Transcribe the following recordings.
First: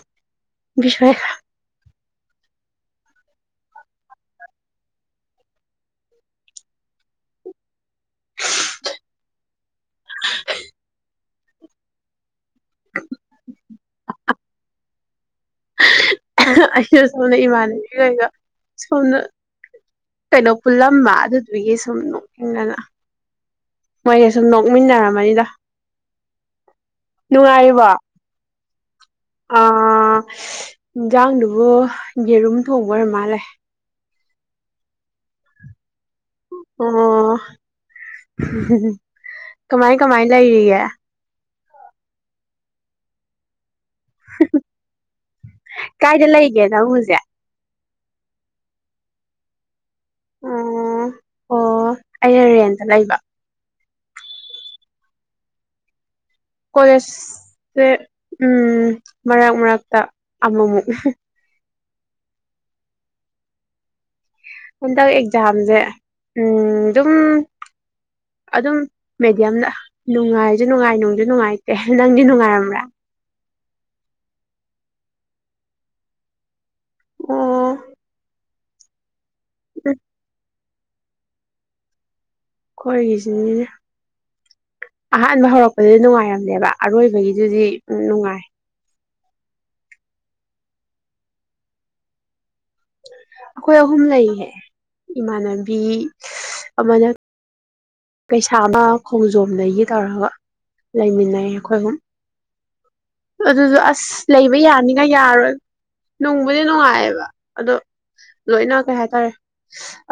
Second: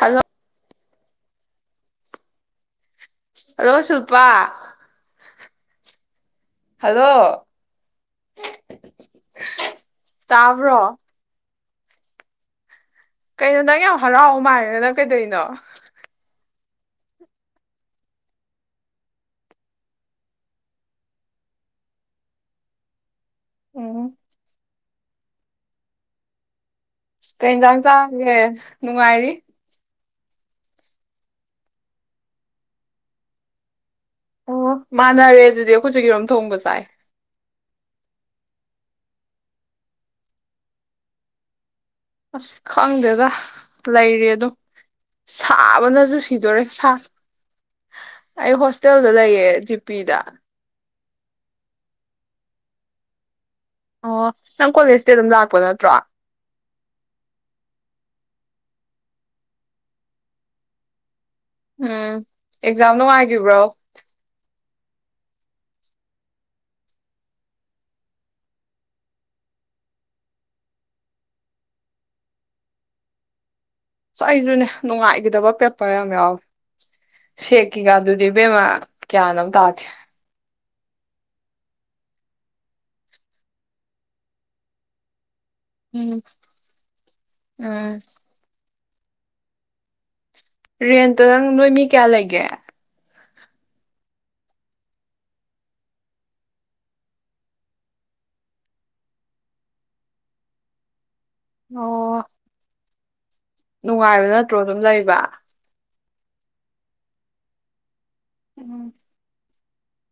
hello ꯕꯤꯁ꯭ꯋꯥꯔꯥꯏ ꯑꯗꯣ ꯁꯤꯜꯄꯥ ꯍꯜꯂꯣ ꯇꯥꯕ꯭ꯔꯣ ꯀꯩꯅꯣ ꯅꯪ ꯌꯥꯝ ꯍꯔꯥꯎ ꯃꯥꯥꯜꯂꯦ ꯅꯪ ꯀꯩꯗꯧꯅꯣ ꯑꯩꯩꯗꯣ ꯁꯣꯝꯗ ꯏꯃꯥꯟꯅꯕꯤꯈꯩꯒ ꯁꯣꯝꯗ ꯀꯩꯅꯣ ꯄꯨꯜꯂꯝꯕ ꯑꯗꯨꯗꯨꯒꯤ ꯁꯨꯝ ꯅꯣꯛꯅꯤꯡꯗꯅ ꯎꯝ ꯃꯣꯏꯒ ꯁꯨꯝ ꯅꯣꯛꯃꯤꯟꯅꯔꯝꯕꯅꯤꯗ ꯀꯩ ꯍꯦꯟꯖꯥꯡ ꯆꯥꯔꯒꯦ ꯅꯨꯡꯉꯥꯏꯔꯤ ꯑꯥ ꯏꯟꯖꯥꯡꯗꯨꯕꯨ ꯌꯦꯔꯨꯝ ꯊꯣꯡꯕ ꯑꯣꯏꯔ ꯃꯥꯜꯂꯦ ꯑꯣ ꯃꯥꯅꯔꯦ ꯑꯗꯨꯗꯤ ꯑꯩꯈꯣꯏꯁꯨ ꯌꯦꯔꯨꯝ ꯊꯣꯡꯕ ꯆꯥꯏ ꯑꯣ ꯀꯃꯥꯏ ꯀꯃꯥꯏ ꯂꯩꯔꯤꯒꯦ ꯑꯁ ꯈꯪꯗꯦꯗ ꯂꯩꯔꯤ ꯑꯗꯨꯝ ꯁꯥꯕꯅꯁꯨ ꯀꯥꯏꯗ ꯂꯩꯒꯦ ꯁꯤꯗꯣꯔꯦ ꯅꯪ ꯁꯥ ꯍꯧꯖꯤꯛ ꯑꯩ ꯍꯣꯁꯇꯦꯜꯗ ꯂꯩꯌꯦ ꯖꯤ ꯄꯤꯗ ꯑꯣ ꯑꯣ ꯑꯩꯅ ꯔꯦꯟꯇ ꯂꯩꯕ ꯑꯣ ꯅꯪ ꯀꯣꯂꯦꯖꯇꯤ ꯑꯗꯨꯝ ꯂꯥꯛꯄ ꯅꯠꯇ꯭ꯔꯣ ꯀꯣꯂꯦꯖꯁꯦ ꯎꯝ ꯃꯔꯛ ꯃꯔꯛꯇ ꯑꯃꯨꯃꯨꯛ ꯎꯝ ꯑꯦꯛꯖꯥꯝ ꯅꯨꯡꯉꯥꯏꯒꯤꯕ꯭ꯔꯣ ꯍꯟꯗꯛ ꯑꯦꯛꯖꯥꯝꯖꯦ ꯎꯝ ꯗꯨꯝ ꯑꯗꯨꯝ ꯃꯦꯗꯤꯌꯝꯗ ꯅꯨꯡꯉꯥꯏꯖꯨ ꯅꯨꯡꯉꯥꯏ ꯅꯨꯡꯖꯨ ꯅꯨꯡꯉꯥꯏꯇꯦ ꯅꯪꯗꯤ ꯅꯨꯡꯉꯥꯏꯔꯝꯕ꯭ꯔꯥ ꯑꯁ ꯑꯩꯖꯨꯅꯦ ꯅꯨꯡꯉꯥꯏꯒꯤꯗꯕ ꯄꯦꯄꯔ ꯌꯥꯝ ꯌꯥꯎꯏ ꯑꯣ ꯁꯦꯀꯤ ꯒꯥꯗꯨꯗꯤ ꯕꯦꯝꯃꯥ ꯒ꯭ꯌꯥꯟ ꯑꯝ ꯇꯥꯗꯦ ꯈꯣꯏꯒꯤꯖꯨꯅꯤꯅꯦ ꯑꯍꯥꯟꯕ ꯍꯧꯔꯛꯄꯗꯗꯤ ꯎꯝ ꯅꯨꯡꯉꯥꯏꯔꯝꯗꯦꯕ ꯑꯔꯣꯏꯕꯒꯤꯗꯨꯗꯤ ꯎꯝ ꯅꯨꯡꯉꯥꯏ ꯔꯦꯟꯇ ꯅꯪ ꯅꯣꯏ ꯃꯤ ꯀꯌꯥ ꯂꯩꯒꯦ ꯑꯈꯣꯏ ꯑꯍꯨꯝ ꯂꯩꯌꯦ ꯏꯃꯥꯟꯅꯕꯤ ꯑꯃꯅ ꯄꯩꯁꯥꯅ ꯈꯣꯡꯖꯣꯝ ꯗꯒꯤ ꯇꯧꯔꯒ ꯂꯩꯃꯤꯟꯅꯩ ꯂꯩ ꯑꯩꯈꯣꯏ ꯍꯨꯝ ꯑꯣ ꯑꯗꯨꯖꯨ ꯑꯁ ꯅꯨꯡꯉꯥꯏꯕ ꯅꯠꯇ꯭ꯔꯣ ꯂꯩꯕ ꯑꯗꯨꯝ ꯌꯥꯅꯤꯒ ꯂꯩꯕ ꯌꯥꯔꯣꯏ ꯅꯨꯡꯕꯨꯗꯤ ꯅꯨꯡꯉꯥꯏꯑꯕ ꯑꯗꯣ ꯂꯣꯏꯅ ꯎꯝ ꯀꯩ ꯍꯥꯏꯇꯥꯔꯦ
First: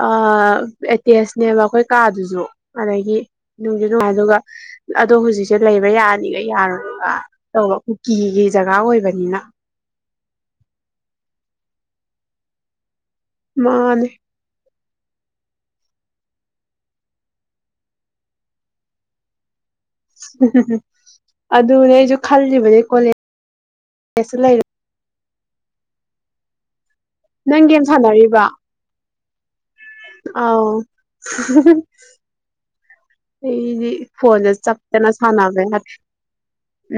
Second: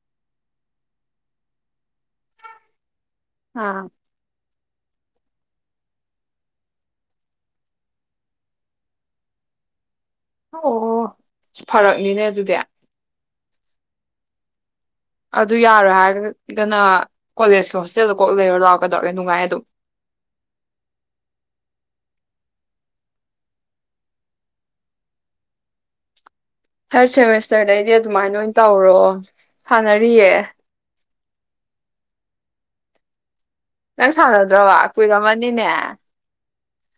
ꯑ ꯑꯦꯇꯦꯁꯅꯦꯕ ꯑꯩꯈꯣꯏ ꯀꯥꯗꯨꯖꯨ ꯑꯗꯒꯤ ꯅꯨꯡꯖꯨ ꯑꯥ ꯅꯨꯡꯉꯥꯏꯗꯨꯒ ꯑꯗꯣ ꯍꯧꯖꯤꯛꯁꯦ ꯂꯩꯕ ꯌꯥꯅꯤꯒ ꯌꯥꯔꯣꯏꯒ ꯇꯧꯕ ꯀꯨꯀꯤꯒꯤ ꯖꯒꯥ ꯑꯣꯏꯕꯅꯤꯅ ꯑꯣ ꯐꯔꯛꯅꯤꯅꯦ ꯑꯗꯨꯗꯤ ꯃꯥꯟꯅꯦ ꯑꯗꯨ ꯌꯥꯔꯣꯏ ꯍꯥꯏꯔꯒꯅ ꯀꯣꯂꯦꯖꯀꯤ ꯍꯣꯁꯇꯦꯜꯗ ꯀꯣꯛ ꯂꯩꯔꯣ ꯂꯥꯛꯑꯣ ꯀꯗꯧꯔꯒꯦ ꯅꯨꯡꯉꯥꯏ ꯑꯗꯨꯝ ꯍ ꯍ ꯑꯗꯨꯅꯦ ꯑꯩꯖꯨ ꯈꯜꯂꯤꯕꯅꯤ ꯀꯣꯂꯦꯖꯇ ꯂꯩꯔ ꯊꯥꯔ ꯅꯪ ꯒꯦꯝ ꯁꯦꯃꯦꯁꯇꯔꯗꯩꯗꯤ ꯑꯗꯨꯃꯥꯏꯅ ꯁꯥꯟꯅꯔꯤꯕ ꯑꯣꯏꯅ ꯇꯧꯔꯣ ꯁꯥꯟꯅꯔꯤꯌꯦ ꯍ ꯍꯤ ꯑꯩꯗꯤ ꯅꯪ ꯐꯣꯟꯗ ꯁꯥꯟꯅꯗ꯭ꯔꯕ ꯆꯞꯇꯅ ꯁꯥꯟꯅꯕ ꯀꯨꯏꯔꯝꯃꯅꯤꯅꯦ ꯌꯥꯗ꯭ꯔꯦ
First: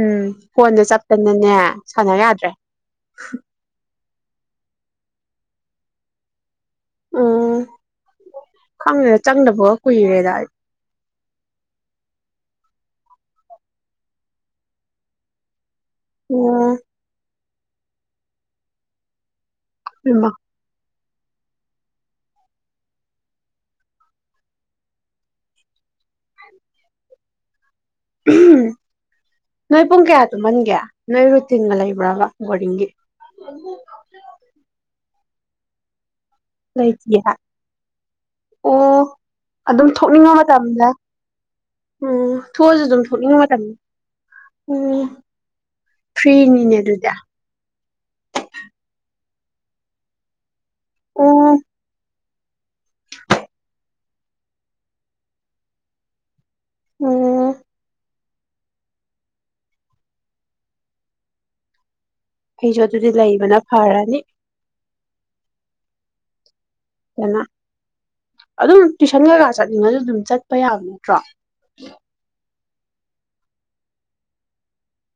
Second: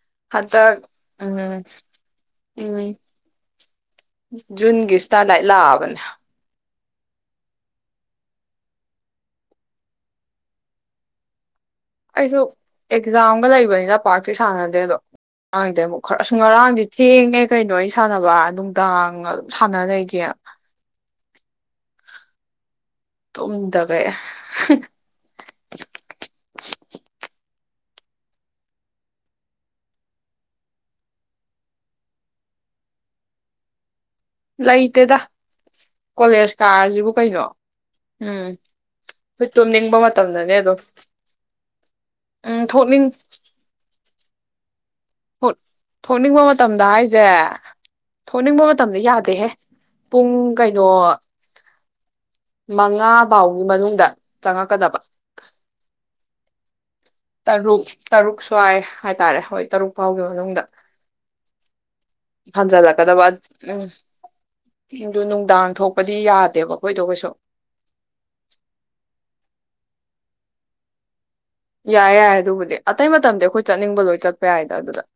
ꯎꯝ ꯍꯟꯇꯛ ꯐꯣꯟꯗ ꯎꯝ ꯆꯞꯇꯅꯅꯦ ꯁꯥꯟꯅ ꯌꯥꯗ꯭ꯔꯦ ꯎꯝ ꯖꯨꯟꯒꯤ ꯁꯇꯥꯔ ꯂꯥꯏꯠ ꯂꯥꯛꯑꯕꯅꯦ ꯎꯝ ꯈꯪꯗꯦꯗ ꯆꯪꯗꯕꯒ ꯀꯨꯏꯔꯦꯗ ꯑꯩ ꯑꯩꯁꯨ ꯑꯦꯛꯖꯥꯝꯒ ꯂꯩꯕꯅꯤꯅ ꯄꯥꯛꯇꯤ ꯁꯥꯟꯅꯗꯦ ꯑꯗꯣ ꯉꯥꯡꯗꯦ ꯑꯃꯨꯛ ꯈꯔ ꯁꯨꯡ ꯑꯣ ꯉꯔꯥꯡꯗꯤ ꯊꯦꯡꯅ ꯀꯩꯅꯣ ꯑꯩ ꯁꯥꯟꯅꯕ ꯅꯨꯡꯗꯥꯡ ꯁꯥꯟꯅ ꯂꯩꯒꯦ ꯏꯃꯥ ꯇꯨꯝꯗꯕꯩ ꯍꯝ ꯅꯣꯏ ꯄꯨꯡ ꯀꯌꯥ ꯇꯨꯝꯍꯟꯒꯦ ꯅꯣꯏ ꯔꯨꯇꯤꯟꯒ ꯂꯩꯕ꯭ꯔꯕ ꯕꯣꯔꯗꯤꯡꯒꯤ ꯇꯦꯗ ꯂꯩꯇꯤ ꯍꯥꯏ ꯎꯝ ꯑꯣ ꯍꯣꯏ ꯑꯗꯨꯝ ꯇꯨꯝꯅꯤꯡꯕ ꯊꯣꯛꯅꯤꯡꯕ ꯃꯇꯝꯗꯅꯦ ꯑꯗꯨꯝ ꯃꯇꯝꯗ ꯎꯝ ꯊꯣꯛꯑꯁꯨ ꯑꯗꯨꯝ ꯊꯣꯛꯅꯤꯡꯕ ꯃꯇꯝ ꯎꯝ ꯊꯣꯛ ꯊꯣꯛꯅꯤꯡꯕ ꯐ꯭ꯔꯤꯅꯤꯅꯦ ꯃꯇꯝꯗ ꯑꯗꯨꯗꯤ ꯍꯥꯏꯁꯦ ꯊꯣꯛꯅꯤꯡꯕ ꯃꯇꯝꯗ ꯌꯥꯗ ꯗꯦꯍꯦ ꯄꯨꯡ ꯀꯩꯅꯣ ꯑꯣ ꯃꯉꯥ ꯐꯥꯎꯒꯤ ꯃꯅꯨꯡꯗ ꯆꯪꯉꯛꯀꯗꯕ ꯎꯝ ꯇꯔꯨꯛ ꯇꯔꯨꯛ ꯁ꯭ꯋꯥꯏ ꯍꯥꯏꯇꯥꯔꯦ ꯍꯣꯏ ꯇꯔꯨꯛ ꯄꯥꯎꯒꯤ ꯃꯅꯨꯡꯗ ꯑꯩꯁꯨ ꯑꯗꯨꯗꯤ ꯍꯟꯖꯜꯂꯛꯀꯗꯕ ꯂꯩꯕꯅ ꯐꯔꯅꯤ ꯎꯝ ꯗꯨ ꯅꯨꯡꯗꯥꯡ ꯊꯣꯛꯄꯗꯤ ꯌꯥꯗꯦꯕ ꯀꯣꯏꯗꯣ ꯀꯩꯁꯨ ꯑꯗꯨꯅ ꯑꯗꯨꯝ ꯇꯨꯏꯁꯟ ꯀꯩꯀꯥ ꯆꯠꯅꯤꯡꯉꯁꯨ ꯑꯗꯨꯝ ꯆꯠꯄ ꯌꯥꯕ ꯅꯠꯇ꯭ꯔꯣ ꯌꯥꯏ ꯌꯥꯏ ꯑꯗꯨꯕꯨꯗꯤ ꯑꯇꯩ ꯃꯇꯝꯗꯤ ꯑꯩꯈꯣꯏ ꯆꯠꯅꯤꯡꯕ ꯂꯣꯏ ꯆꯠꯄ ꯌꯥꯏꯗ ꯑꯗꯨꯗ ꯍꯥ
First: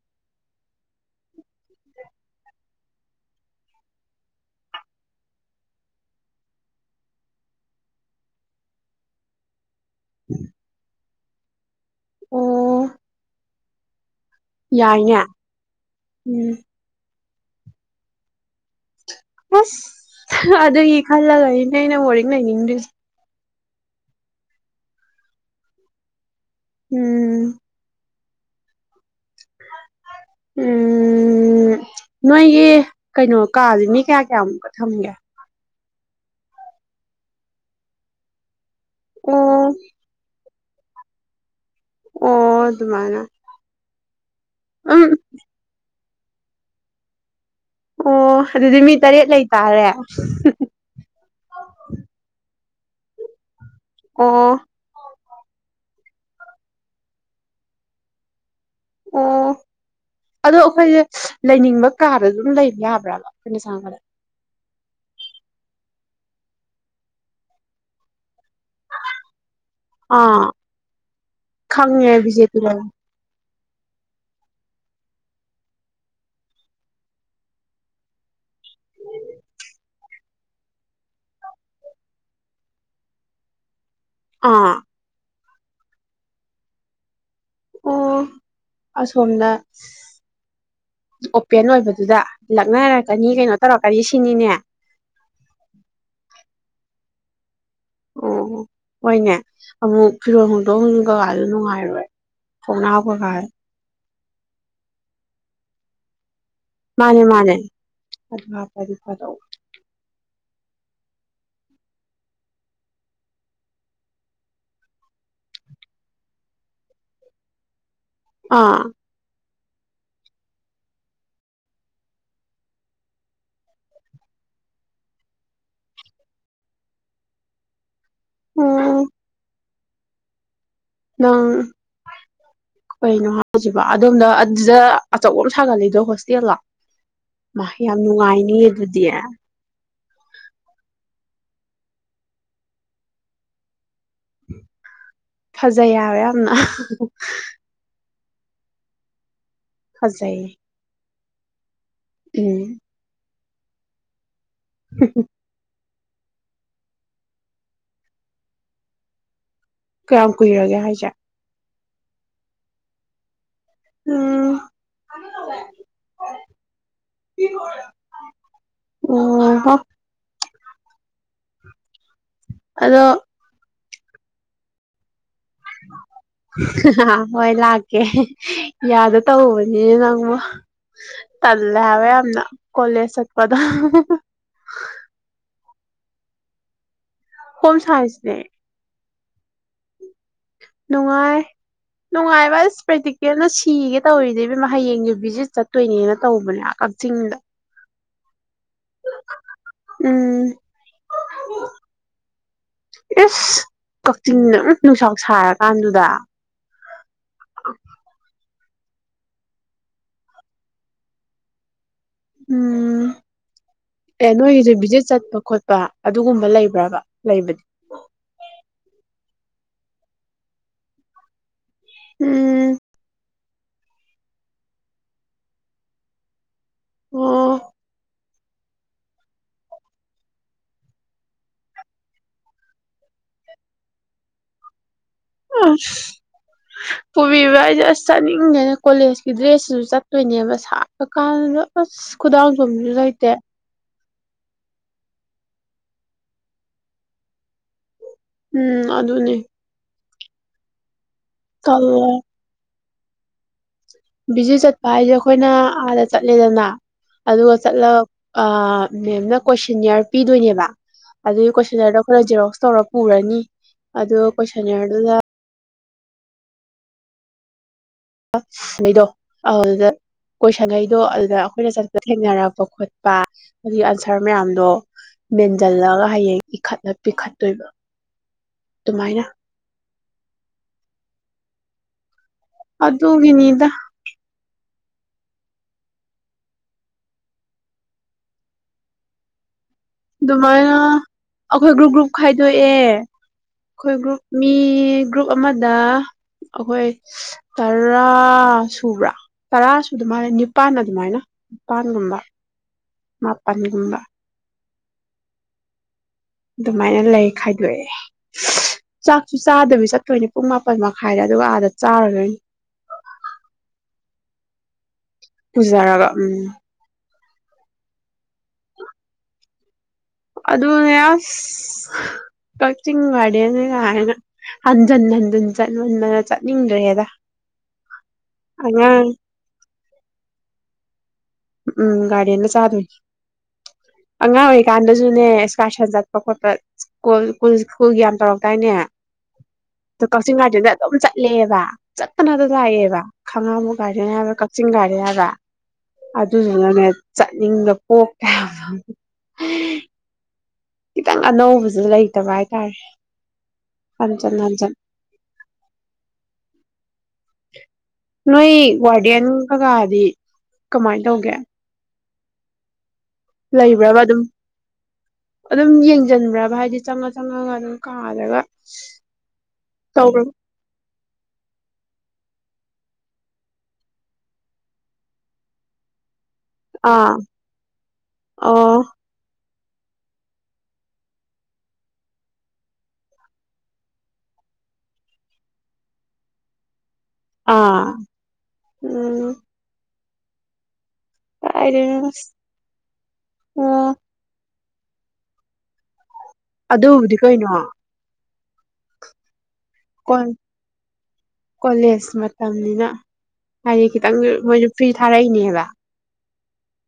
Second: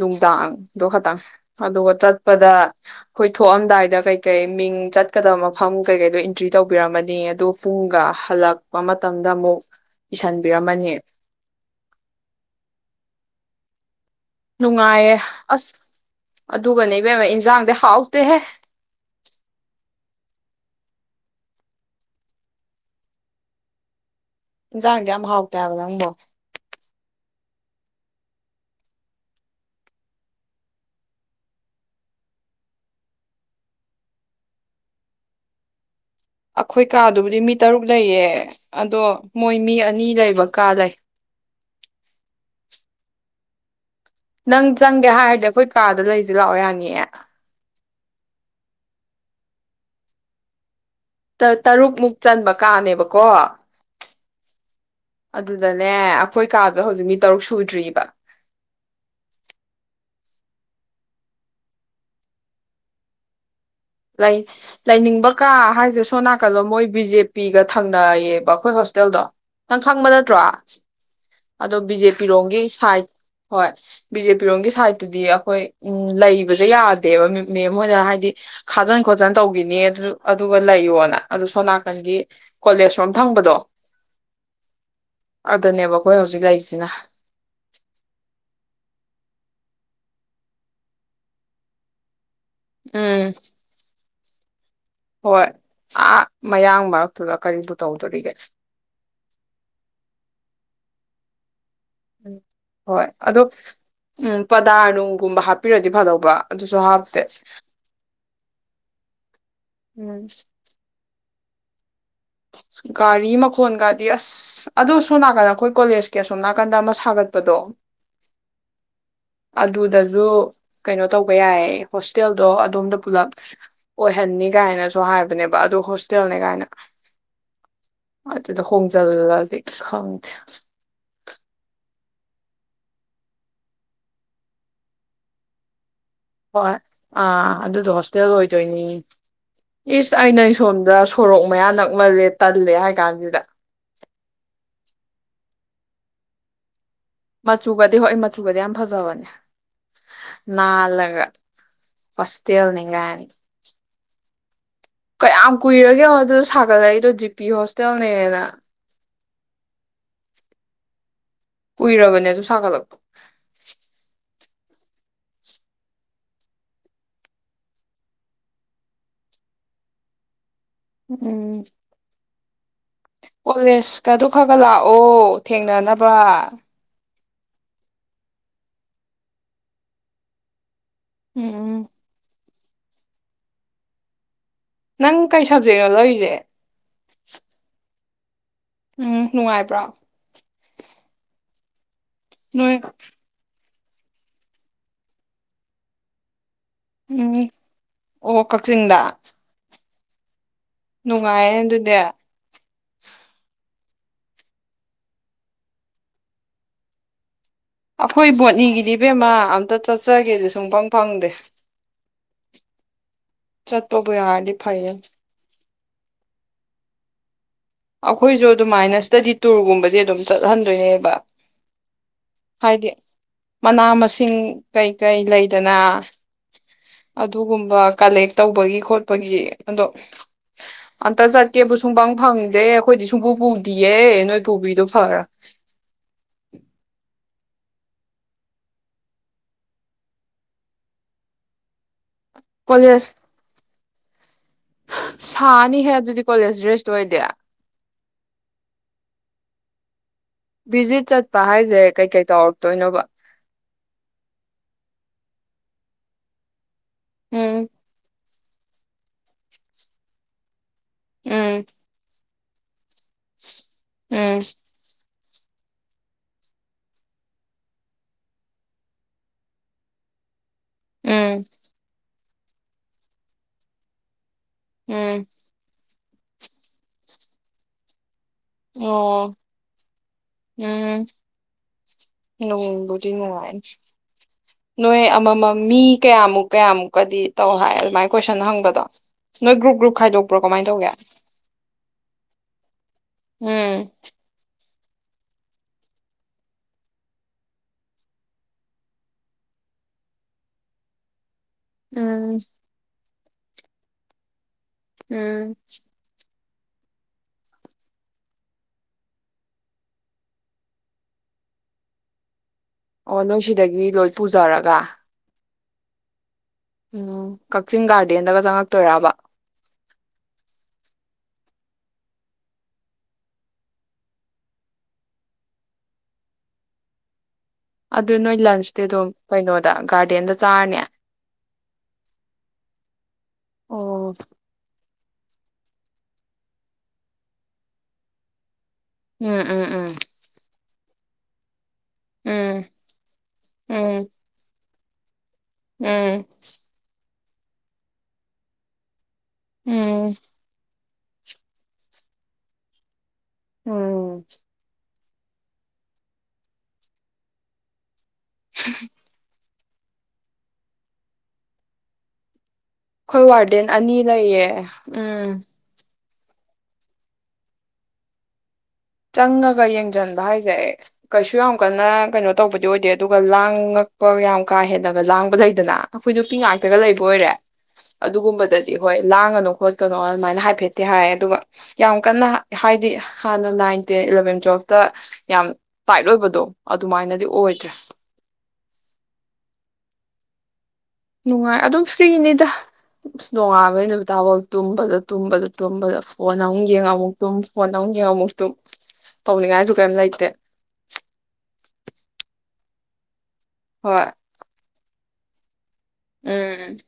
ꯅꯨꯡꯗꯥꯡ ꯗꯣ ꯈꯛꯇꯪ ꯑꯗꯨꯒ ꯆꯠꯄꯗ ꯑꯩꯈꯣꯏ ꯊꯣꯛꯑꯝꯗꯥꯏꯗ ꯀꯩꯀꯩ ꯃꯤꯡ ꯆꯠꯀꯗꯕ ꯃꯐꯝ ꯀꯩꯀꯩꯗꯣ ꯑꯦꯟꯇ꯭ꯔꯤ ꯇꯧꯕꯤꯔꯝꯃꯅꯤ ꯑꯗꯨ ꯄꯨꯡꯒ ꯍꯜꯂꯛꯄ ꯃꯇꯝꯗ ꯑꯃꯨꯛ ꯏꯁꯟ ꯃꯅꯤ ꯑꯣ ꯅꯨꯡꯉꯥꯏꯌꯦ ꯌꯥꯏꯅꯦ ꯑꯁ ꯎꯝ ꯑꯗꯨꯒꯅꯦ ꯏꯕꯦꯝꯃꯥ ꯏꯟ ꯖꯥꯡꯗꯤ ꯍꯥꯎꯇꯦ ꯍꯦ ꯑꯁ ꯍꯥ ꯑꯗꯨꯒꯤ ꯈꯜꯂꯒꯅꯤꯅꯦ ꯑꯩꯅ ꯕꯣꯔꯗꯤꯡ ꯂꯩꯅꯤꯡꯗ꯭ꯔꯤꯁꯦ ꯏꯟꯁꯥꯡꯁꯦ ꯌꯥꯝ ꯍꯥꯎꯇꯦ ꯍꯥꯢꯕ ꯅꯪꯕꯣ ꯎꯝ ꯎꯝ ꯅꯣꯏꯒꯤ ꯀꯩꯅꯣ ꯀꯥꯥꯁꯦ ꯃꯤ ꯀꯌꯥ ꯀꯌꯥꯃꯨꯛꯀ ꯊꯝꯒꯦ ꯑꯩꯈꯣꯏ ꯀꯥꯗꯨꯕꯨꯗꯤ ꯃꯤ ꯇꯔꯨꯛ ꯂꯩꯌꯦ ꯑꯗꯣ ꯑꯣ ꯃꯣꯏ ꯃꯤ ꯑꯅꯤ ꯂꯩꯕ ꯀꯥ ꯂꯩ ꯑꯣ ꯑꯗꯨꯃꯥꯏꯅ ꯅꯪ ꯑꯗꯨꯝ ꯆꯪꯒꯦ ꯍꯥꯏꯔꯗꯤ ꯑꯩꯈꯣꯏ ꯀꯥꯗ ꯂꯩ ꯁꯤ ꯂꯥꯛꯑꯣ ꯌꯥꯅꯤꯌꯦ ꯑꯣ ꯑꯗꯨꯗꯤ ꯃꯤ ꯇꯔꯦꯠ ꯂꯩꯇꯥꯥꯔꯦ ꯎꯝ ꯍꯝ ꯍꯝ ꯇꯔꯨꯛꯃꯨꯛ ꯆꯟꯕ ꯀꯥꯅꯦꯕꯀꯣ ꯑꯣ ꯑꯗꯨꯗꯅꯦ ꯑꯩꯈꯣꯏ ꯀꯥꯗꯣ ꯍꯧꯖꯤꯛ ꯃꯤ ꯇꯔꯨꯛ ꯁꯨꯗ꯭ꯔꯤꯕ ꯑꯣ ꯑꯗꯣ ꯑꯩꯈꯣꯏꯁꯦ ꯂꯩꯅꯤꯡꯕ ꯀꯥꯗ ꯑꯗꯨꯝ ꯂꯩꯕ ꯌꯥꯕ꯭ꯔꯕ ꯑꯩꯈꯣꯏꯅ ꯆꯪꯉꯛꯄꯗ ꯂꯩꯥ ꯂꯩꯅꯤꯡꯕ ꯀꯥ ꯍꯥꯏꯁꯦ ꯁꯣꯝ ꯅꯥꯀꯜꯂꯣꯝ ꯃꯣꯏ ꯕꯤ ꯖꯦ ꯄꯤꯒ ꯊꯪꯅꯩꯌꯦ ꯑꯩꯈꯣꯏ ꯍꯣꯁꯇꯦꯜꯗꯣ ꯅꯪ ꯈꯪꯕ ꯅꯠꯇ꯭ꯔꯣ ꯑꯥ ꯑꯗꯣ ꯕꯤ ꯖꯦ ꯈꯪꯉꯦ ꯕꯤꯖꯦꯄꯤ ꯄꯤꯔꯣꯝꯒꯤ ꯂꯩ ꯁꯥꯏꯠ ꯍꯣꯏ ꯕꯤ ꯖꯦ ꯄꯤꯔꯣꯝꯒꯤ ꯁꯥꯏꯗꯠꯇꯨꯗꯤ ꯑꯩꯈꯣꯏ ꯎꯝ ꯂꯩꯕꯁꯦ ꯌꯥꯗꯦꯕ ꯃꯦꯡ ꯍꯣꯏꯅ ꯍꯥꯏꯗꯤ ꯈꯥꯖꯤꯟ ꯈꯣꯠꯆꯟ ꯇꯧꯈꯤꯅꯤ ꯑꯗꯨꯒ ꯂꯩꯌꯣꯅ ꯑꯗꯨ ꯁꯣꯝꯅꯥꯀꯟꯒꯤ ꯀꯣꯂꯦꯖ ꯔꯣꯝ ꯊꯪꯕꯗꯣ ꯑꯥ ꯑꯗꯅꯦꯕ ꯑꯩꯈꯣꯏ ꯍꯧꯖꯤꯛ ꯂꯩꯔꯤꯁꯤꯅ ꯑꯣ ꯑꯁꯣꯝꯅ ꯑꯣꯄꯦꯟ ꯑꯣꯏꯕꯗꯨꯗ ꯎꯝ ꯂꯛꯅꯔꯛꯀꯅꯤ ꯀꯩꯅꯣ ꯇꯧꯔꯛꯀꯅꯤ ꯁꯤ ꯁꯤꯅꯤꯅꯦ ꯍꯣꯏ ꯑꯥ ꯃꯌꯥꯡ ꯃꯔꯛꯇꯨꯗ ꯀꯔꯤꯕꯨ ꯇꯧꯗꯣꯔꯤꯒꯦ ꯑꯣ ꯍꯣꯏꯅꯦ ꯑꯃꯨꯛ ꯐꯤꯔꯣꯜ ꯍꯣꯡꯗꯣꯛ ꯍꯣꯡꯖꯤꯟꯒ ꯅꯨꯡꯉꯥꯔꯣꯏ ꯎꯝ ꯍꯣꯏ ꯑꯗꯣ ꯎꯝ ꯄꯗꯥꯔ ꯅꯨꯡꯒꯨꯝꯕ ꯍꯥꯞꯄꯤꯔꯗꯤ ꯐꯗꯧꯕ ꯑꯗꯨꯁꯨ ꯃꯥꯅꯦ ꯍꯥꯞꯇꯦ ꯃꯥꯅꯦ ꯑꯗꯨ ꯍꯥꯞꯄꯗꯤ ꯐꯗꯧꯕ ꯎꯝ ꯒꯥꯔꯤ ꯃꯈꯣꯟꯒꯗꯤ ꯑꯁ ꯑꯗꯨ ꯁꯣꯝ ꯅꯥꯀꯟꯗ ꯑꯩꯈꯣꯏ ꯀꯣꯂꯦꯖꯀꯤ ꯑꯁꯣꯝ ꯅꯥꯀꯟꯗ ꯑꯃ ꯁꯥꯒꯠꯄꯗꯣ ꯑꯥ ꯑꯗꯨꯗꯁꯨ ꯀꯩꯅꯣ ꯇꯧꯕ ꯌꯥꯏ ꯍꯣꯁꯇꯦꯜꯗꯣ ꯑꯗꯣꯝꯗ ꯄꯨꯂꯞ ꯑꯣꯏꯍꯟꯅꯤ ꯀꯥꯏꯅꯁꯨ ꯍꯥꯏꯕꯅꯦꯕ ꯑꯗꯨ ꯍꯣꯁꯇꯦꯜꯅꯦ ꯀꯥꯏꯅ ꯑꯗꯨꯗ ꯑꯣ ꯍꯣꯡꯖꯜꯂꯗꯤ ꯈꯪꯗꯦ ꯅꯪ ꯀꯩꯅꯣ ꯍꯥꯏꯁꯤꯕꯨ ꯑꯗꯣꯝꯗ ꯑꯗꯨꯗ ꯑꯆꯧꯕ ꯑꯃ ꯁꯥꯒꯠꯂꯤꯗꯣ ꯍꯣ ꯍꯣꯏ ꯑꯥ ꯑꯗꯨꯗꯣ ꯍꯣꯁꯇꯦꯜ ꯅꯨꯡꯉꯥꯏꯅꯤ ꯑꯣꯏꯗꯣꯏꯅꯤꯌꯦ ꯑꯗꯨꯗꯤ ꯏꯁ ꯑꯩꯅ ꯁꯣꯝꯗ ꯁꯣꯔꯣꯛ ꯃꯌꯥ ꯅꯛꯃꯜꯂꯦ ꯇꯜꯂꯦ ꯍꯥꯏ ꯀꯥꯟꯁꯤꯗ ꯐꯖꯩ ꯍꯥꯕ ꯌꯥꯝꯅ ꯃꯆꯨꯒꯗꯤ ꯍꯣꯏ ꯃꯆꯨꯒꯗꯤ ꯌꯥꯝ ꯐꯖꯕꯅꯦ ꯐꯖꯩꯌꯦ ꯅꯥꯜꯂꯒ ꯎꯝ ꯍꯣꯁꯂꯦꯜꯅꯦ ꯀꯥꯏꯅ ꯀꯌꯥꯝ ꯀꯨꯏꯔꯒꯦ ꯌꯦꯡꯉꯣ ꯑꯗꯨꯗ ꯁꯥꯒꯠꯂꯛꯏꯗꯣ ꯖꯤꯄꯤ ꯍꯣꯁꯇꯦꯜꯅꯦꯅ ꯀꯌꯥꯝ ꯀꯨꯏꯔꯒꯦ ꯍꯥꯏꯁꯦ ꯀꯨꯏꯔꯕꯅꯦ ꯑꯗꯨ ꯁꯥꯒꯠꯂꯛꯄ ꯎꯝ ꯑꯣ ꯍ ꯎꯝ ꯑꯗꯣ ꯑꯣꯜꯑꯦꯁ ꯀ ꯑꯗꯨ ꯈꯒ ꯂꯥꯛꯑꯣ ꯊꯦꯡꯅꯅꯕ ꯍꯣꯏ ꯂꯥꯛꯀꯦ ꯌꯥꯗ ꯇꯧꯕꯅꯤ ꯅꯪꯕꯨ ꯎꯝ ꯇꯜꯂꯦ ꯎꯝ ꯍꯥꯏꯦꯕ ꯌꯥꯝꯅ ꯀꯣꯂꯦꯁ ꯆꯠꯄꯗ ꯅꯪ ꯀꯩ ꯁꯞꯖꯦꯛꯅꯣ ꯂꯧꯔꯤꯁꯦ ꯍꯣꯝ ꯁꯥꯏꯟꯁꯅꯦ ꯎꯝ ꯅꯨꯡꯉꯥꯏꯕ꯭ꯔꯣ ꯅꯨꯡꯉꯥꯏ ꯅꯨꯡꯉꯥꯏꯕ ꯅꯣꯏ ꯑꯁ ꯄ꯭ꯔꯦꯛꯇꯤꯀꯦꯜꯅ ꯁꯤ ꯁꯤꯒꯦ ꯇꯧꯔꯤꯅꯤ ꯏꯕꯦꯝꯃ ꯍꯌꯦꯡꯁ ꯚꯤꯖꯤꯠ ꯆꯠꯇꯣꯏꯅꯦꯅ ꯇꯧꯕꯅꯦ ꯀꯛꯆꯤꯡꯗ ꯎꯝ ꯑꯣ ꯀꯛꯆꯤꯡꯗ ꯎꯝ ꯅꯨꯡꯉꯥꯏꯌꯦ ꯑꯗꯨꯗꯤ ꯏꯁ ꯀꯛꯆꯤꯡꯗ ꯎꯃ ꯅꯨꯡꯁꯥ ꯁꯥꯔꯀꯥꯟꯗꯨꯗ ꯑꯩꯈꯣꯏ ꯕꯣꯠꯅꯤꯒꯤꯗꯤ ꯏꯕꯦꯝꯃ ꯑꯝꯇ ꯆꯠꯆꯒꯦꯗꯤ ꯁꯨꯡꯐꯪ ꯐꯪꯗꯦ ꯎꯝ ꯆꯠꯄꯕꯨ ꯑꯦ ꯌꯥꯔꯗꯤ ꯅꯣꯏꯁꯨ ꯐꯩꯌꯦ ꯕꯤꯖꯤꯠ ꯆꯠꯄ ꯈꯣꯠꯄ ꯑꯗꯨꯒꯨꯝꯕ ꯂꯩꯕ꯭ꯔꯥꯕ ꯂꯩꯕꯗꯤ ꯇꯨꯔꯒꯨꯝꯕꯁ ꯑꯗꯨꯝ ꯆꯠꯍꯟꯗꯣꯏꯅꯦꯕ ꯎꯝ ꯍꯥꯏꯗꯤ ꯃꯅꯥ ꯃꯁꯤꯡ ꯀꯩꯀꯩ ꯂꯩꯗꯅ ꯑꯣ ꯑꯗꯨꯒꯨꯝꯕ ꯀꯂꯦꯛ ꯇꯧꯕꯒꯤ ꯈꯣꯠꯄꯒꯤ ꯑꯗꯣ ꯑꯝꯇ ꯆꯠꯀꯦꯕꯨ ꯁꯨꯡꯄꯪ ꯐꯪ ꯗꯦ ꯑꯩꯈꯣꯏꯗꯤ ꯁꯨꯡꯄꯨ ꯄꯨꯗꯤꯌꯦ ꯅꯣꯏ ꯄꯨꯕꯤꯗꯣ ꯐꯔꯕꯅꯤ ꯑꯁ ꯄꯨꯕꯤꯕ ꯍꯥꯏꯁꯦ ꯑꯁ ꯆꯠꯅꯤꯡꯗꯦꯅ ꯀꯣꯂꯦꯖꯀꯤ ꯗ꯭ꯔꯦꯁꯁꯤꯁꯨ ꯆꯠ ꯇꯣꯏꯅꯦꯕ ꯁꯥꯔ ꯀꯥꯟꯗꯨꯗ ꯑꯁ ꯈꯨꯗꯥꯡ ꯑꯆꯣꯟꯕꯁꯨ ꯀꯣꯂꯦꯖ ꯂꯩꯇꯦ ꯁꯥꯅꯤꯍꯦ ꯑꯗꯨꯗꯤ ꯀꯣꯂꯦꯖ ꯗ꯭ꯔꯦꯁ ꯑꯣꯏꯗꯤ ꯎꯝ ꯑꯗꯨꯅꯦ ꯕꯤꯖꯤꯠ ꯆꯠ ꯆꯄꯥ ꯍꯥꯏꯁꯦ ꯇꯜꯂꯦ ꯀꯩ ꯀꯩ ꯇꯧꯔꯛꯇꯣꯏꯅꯣꯕ ꯕꯤꯖꯤ ꯆꯠꯄ ꯍꯥꯏꯁꯦ ꯑꯩꯈꯣꯏꯅ ꯑꯥꯗ ꯆꯠꯂꯦꯗꯅ ꯑꯗꯨꯒ ꯎꯝ ꯆꯠꯂꯒ ꯑꯥ ꯃꯦꯝꯅ ꯀꯣꯏꯁꯟꯌꯥꯔ ꯄꯤꯗꯣꯏꯅꯦꯕ ꯑꯗꯨꯗꯤ ꯎꯝ ꯀꯣꯏꯁꯟ ꯌꯔꯗꯣ ꯑꯩꯈꯣꯏꯅ ꯖꯦꯔꯣꯛꯁ ꯇꯧꯔꯛ ꯄꯨꯔꯅꯤ ꯑꯗ ꯎꯝ ꯀꯣꯏꯁꯟ ꯌꯔꯗꯨꯅ ꯃꯤꯗꯣ ꯑꯗꯨꯗ ꯀꯣꯏꯁꯟꯉꯩꯗꯣ ꯎꯝ ꯑꯗꯨꯗ ꯑꯩꯈꯣꯏꯅ ꯆꯠꯄꯗ ꯊꯦꯡꯅꯔꯛꯄ ꯈꯣꯠꯄ ꯑꯗꯨꯒꯤ ꯑꯟꯁꯔ ꯃꯌꯥꯝꯗꯣ ꯎꯝ ꯃꯦꯟꯖꯜꯂꯒ ꯍꯌꯦꯡ ꯏꯈꯠꯂ ꯄꯤꯈꯠꯇꯣꯏꯕ ꯑꯗꯨꯃꯥꯏꯅ ꯑꯣ ꯎꯝ [inaudible] ꯅꯨꯡꯕꯨꯗꯤ ꯅꯨꯡꯉꯥꯏꯅꯤ ꯑꯗꯨꯒꯤꯅꯤꯗ ꯅꯣꯏ ꯑꯃꯃꯝ ꯃꯤ ꯀꯌꯥꯃꯨꯛ ꯀꯌꯥꯃꯨꯛꯀꯗꯤ ꯇꯧ ꯍꯥꯏ ꯑꯗꯨꯃꯥꯏ ꯀꯣꯏꯁꯟ ꯍꯪꯕꯗꯣ ꯅꯣꯏ ꯒ꯭ꯔꯨꯞ ꯒ꯭ꯔꯨꯞ ꯈꯥꯏꯗꯣꯛꯄ꯭ꯔꯣ ꯀꯃꯥꯏꯅ ꯑꯗꯨꯃꯥꯏꯅ ꯇꯧꯒꯦ ꯑꯈꯣꯏ ꯒ꯭ꯔꯨꯞ ꯒ꯭ꯔꯨꯞ ꯈꯥꯏꯗꯣꯛꯑꯦ ꯎꯝ ꯈꯣꯏ ꯒ꯭ꯔꯨꯞ ꯃꯤ ꯒ꯭ꯔꯨꯞ ꯑꯃꯗ ꯑꯈꯣꯏ ꯇꯔꯥ ꯁꯨꯕ꯭ꯔꯥ ꯇꯔꯥꯁꯨꯨꯗ ꯃꯥꯜꯂꯦ ꯅꯤꯄꯥꯟ ꯑꯗꯨꯃꯥꯏꯅ ꯄꯥꯥꯟꯒꯨꯝꯕ ꯎꯝ ꯃꯥꯄꯟꯒꯨꯝꯕ ꯎꯝ ꯑꯗꯨꯃꯥꯏꯅ ꯂꯩ ꯈꯥꯏꯗꯣꯛꯑꯦ ꯆꯥꯛꯁꯨ ꯆꯥꯗꯕꯤ ꯆꯠꯇꯣꯏꯅꯦ ꯄꯨꯡ ꯃꯥꯄꯟ ꯃꯈꯥꯏꯗ ꯑꯗꯨꯒ ꯑꯥꯗ ꯆꯥꯔꯨꯗꯣꯏꯅꯤ ꯑꯣ ꯅꯣꯏ ꯁꯤꯗꯒꯤ ꯂꯣꯏ ꯄꯨꯖꯔꯒ ꯄꯨꯖꯔꯒ ꯎꯝ ꯎꯝ ꯀꯛꯆꯤꯡ ꯒꯥꯔꯗꯦꯟꯗꯒ ꯆꯪꯉꯛꯇꯣꯏꯔꯕ ꯑꯗꯨꯅꯦ ꯑꯁ ꯀꯛꯆꯤꯡ ꯒꯥꯔꯗꯦꯟ ꯅꯤ ꯀꯥꯏꯅ ꯍꯟꯖꯟ ꯍꯟꯖꯟ ꯆꯠꯃꯟꯗꯅ ꯆꯠꯅꯤꯡꯗ꯭ꯔꯦꯗ ꯑꯗꯨ ꯅꯣꯏ ꯂꯟꯁꯇꯤ ꯑꯗꯨꯝ ꯑꯉꯥꯡ ꯀꯩꯅꯣꯗ ꯒꯥꯔꯗꯦꯟꯗ ꯆꯥꯔꯅꯤ ꯎꯝ ꯒꯥꯔꯗꯦꯟꯗ ꯆꯥꯗꯣꯏꯅꯤ ꯑꯣ ꯑꯉꯥꯡ ꯑꯣꯏ ꯀꯥꯟ ꯕꯨꯖꯨꯅꯦ ꯏꯁꯀꯥꯔꯁꯟ ꯆꯠꯄ ꯈꯣꯠꯄ ꯁ꯭ꯀꯨꯜꯨ ꯁ꯭ꯀꯨꯜ ꯒꯤ ꯌꯥꯝ ꯇꯧꯔꯛꯇꯥꯏꯅꯦ ꯎꯝ ꯎꯝ ꯎꯝ ꯑꯗꯣ ꯀꯛꯆꯤꯡ ꯒꯥꯔꯗꯦꯟꯗ ꯑꯗꯨꯝ ꯆꯠꯂꯦꯕ ꯆꯠꯇꯅꯗ ꯎꯝ ꯂꯥꯛꯑꯦꯕ ꯈꯥꯡꯉꯕꯣꯛ ꯎꯝ ꯒꯥꯔꯗꯦꯟ ꯍꯥꯏꯕ ꯆꯤꯡ ꯒꯥꯔꯗꯦꯟ ꯍꯥꯏꯕ ꯎꯝ ꯑꯗꯨꯗꯨꯅꯅꯦ ꯆꯠꯅꯤꯡꯕ ꯄꯣꯛ ꯇꯦ ꯍꯥꯏꯕ ꯎꯝ ꯈꯤꯇꯪ ꯑꯅꯧꯕꯖꯨ ꯂꯩꯇꯕ ꯍꯥꯏꯇꯥꯔꯦ ꯎꯝ ꯍꯟꯖꯟ ꯍꯟꯖꯟ [inaudible] ꯅꯣꯏ ꯋꯥꯔꯗꯦꯟ ꯀꯒꯥꯗꯤ ꯀꯃꯥꯏ ꯇꯧꯒꯦ ꯈꯣꯏ ꯋꯥꯔꯗꯦꯟ ꯑꯅꯤ ꯂꯩꯕ꯭ꯔꯕ ꯂꯩꯌꯦ ꯎꯝ ꯖꯟꯕ꯭ꯔꯕ ꯍꯥꯏꯗꯤ ꯆꯪꯉ ꯆꯪꯉꯒ ꯑꯗꯨꯝ ꯀꯥꯗꯒ ꯆꯪꯉꯒ ꯌꯦꯡꯖꯟꯕ ꯍꯥꯏꯖꯦ ꯀꯩꯁꯨ ꯌꯥꯝ ꯀꯟꯅ ꯀꯩꯅꯣ ꯇꯧꯕꯗꯤ ꯑꯣꯏꯗꯦ ꯑꯗꯨꯒ ꯂꯥꯡꯉꯛꯄ ꯌꯥꯝ ꯀꯥ ꯍꯦꯟꯅꯒ ꯂꯥꯡꯕ ꯂꯩꯗꯅ ꯑꯩꯈꯣꯏꯗꯨ ꯅꯨꯄꯤ ꯉꯥꯛꯇꯒ ꯂꯩꯕ ꯑꯥ ꯑꯣꯏꯔꯦ ꯑꯗꯨꯒꯨꯝꯕꯗꯗꯤ ꯑꯣ ꯍꯣꯏ ꯂꯥꯡꯉꯅꯨ ꯈꯣꯠ ꯀꯅꯣ ꯑꯗꯨꯃꯥꯏꯅ ꯍꯥꯏꯐꯦꯠꯇꯤ ꯍꯥꯏ ꯑꯗꯨꯒ ꯌꯥꯝ ꯀꯟꯅ ꯍꯥꯏꯗꯤ ꯍꯥꯟꯅ ꯅꯥꯏꯟ ꯇꯦꯟ ꯏꯂꯚꯦꯟ ꯇꯨꯋꯦꯜꯐꯇ ꯌꯥꯝ ꯇꯥꯏꯠ ꯑꯣꯏꯕꯗꯣ ꯑ ꯑꯗꯨꯃꯥꯏꯅꯗꯤ ꯑꯣꯏꯗ꯭ꯔꯦ ꯑꯥ ꯎꯝ ꯅꯨꯡꯉꯥꯏ ꯀꯥꯏꯗ ꯑꯗꯨꯝ ꯐ꯭ꯔꯤꯅꯤꯗ ꯅꯣꯡꯉꯥꯟꯕꯗꯩ ꯑꯣ ꯅꯨꯃꯤꯠ ꯇꯥꯕꯥꯎ ꯇꯨꯝꯕꯗ ꯇꯨꯝꯕꯗ ꯇꯨꯝꯕꯗ ꯐꯣꯟ ꯑꯃꯨꯛ ꯌꯦꯡꯉ ꯑꯃꯨꯛ ꯑꯗꯨꯕꯨꯗꯤ ꯇꯨꯝ ꯀꯩꯅꯣ ꯐꯣꯟ ꯑꯃꯨꯛ ꯌꯦꯡꯉ ꯑꯃꯨꯛ ꯗꯨꯝ ꯇꯧꯅꯤꯒꯥꯏꯖꯨ ꯀꯣꯟ ꯀꯣꯂꯦꯖ ꯃ ꯇꯝꯅꯤꯅ ꯍꯥꯏꯗꯤ ꯍꯣꯏ ꯈꯤꯇꯪꯖꯨ ꯃꯣꯏꯖꯨ ꯐ꯭ꯔꯤ ꯊꯔꯩꯅꯤ ꯍꯥꯏꯕ ꯎꯝ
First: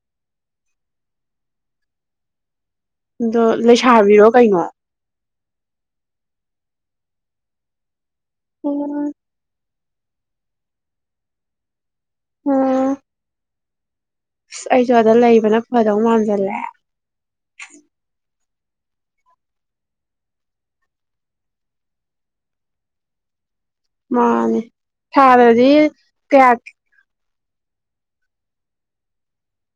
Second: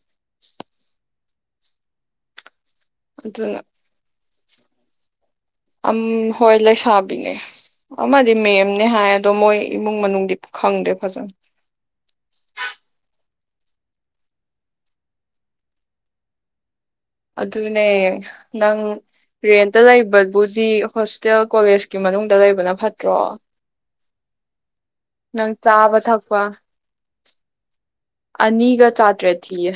ꯑꯗꯣ ꯑꯗꯨꯅ ꯂꯩꯁꯥꯕꯤꯔꯣ ꯀꯩꯅꯣ ꯑꯝ ꯍꯣꯏ ꯂꯩꯁꯥꯥꯕꯤꯅꯦ ꯑꯃꯗꯤ ꯃꯦꯝꯅꯦ ꯍꯥꯏ ꯎꯝ ꯑꯗꯣ ꯃꯣꯏ ꯏꯃꯨꯡ ꯃꯅꯨꯡꯗꯤ ꯈꯪꯗꯦ ꯐꯖꯅ ꯎꯝ ꯑꯁ ꯑꯩꯖꯨ ꯑꯗ ꯂꯩꯕꯅ ꯐꯗꯧ ꯃꯥꯥꯟꯖꯜꯂꯛꯑꯦ ꯑꯗꯨꯅꯦ ꯅꯪ ꯔꯦꯟꯇ ꯂꯩꯕꯕꯨꯗꯤ ꯍꯣꯁꯇꯦꯜ ꯀꯣꯂꯦꯖꯀꯤ ꯃꯅꯨꯡꯗ ꯂꯩꯕꯅ ꯐꯠꯇ꯭ꯔꯣ ꯃꯥꯟꯅꯦ ꯅꯪ ꯊꯥꯗꯗꯤ ꯆꯥꯕ ꯊꯛꯄ ꯀꯌꯥ ꯑꯅꯤꯒ ꯆꯥꯇ꯭ꯔꯦꯠ ꯊꯤꯌꯦ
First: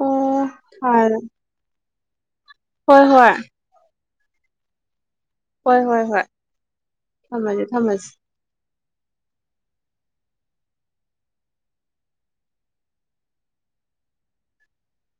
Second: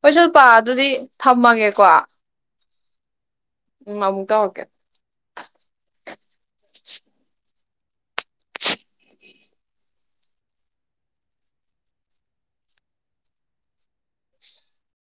ꯀꯁꯨ ꯄꯥ ꯑꯣ ꯑꯗꯨꯗꯤ ꯊꯥꯗ [unintelligible] ꯍꯣꯏ ꯍꯣꯏ ꯎꯝ ꯑꯃꯨꯛ ꯇꯧꯔꯛꯀꯦ ꯍꯣꯏ ꯍꯣꯏ ꯍꯣꯏ ꯊꯝꯃꯁꯤ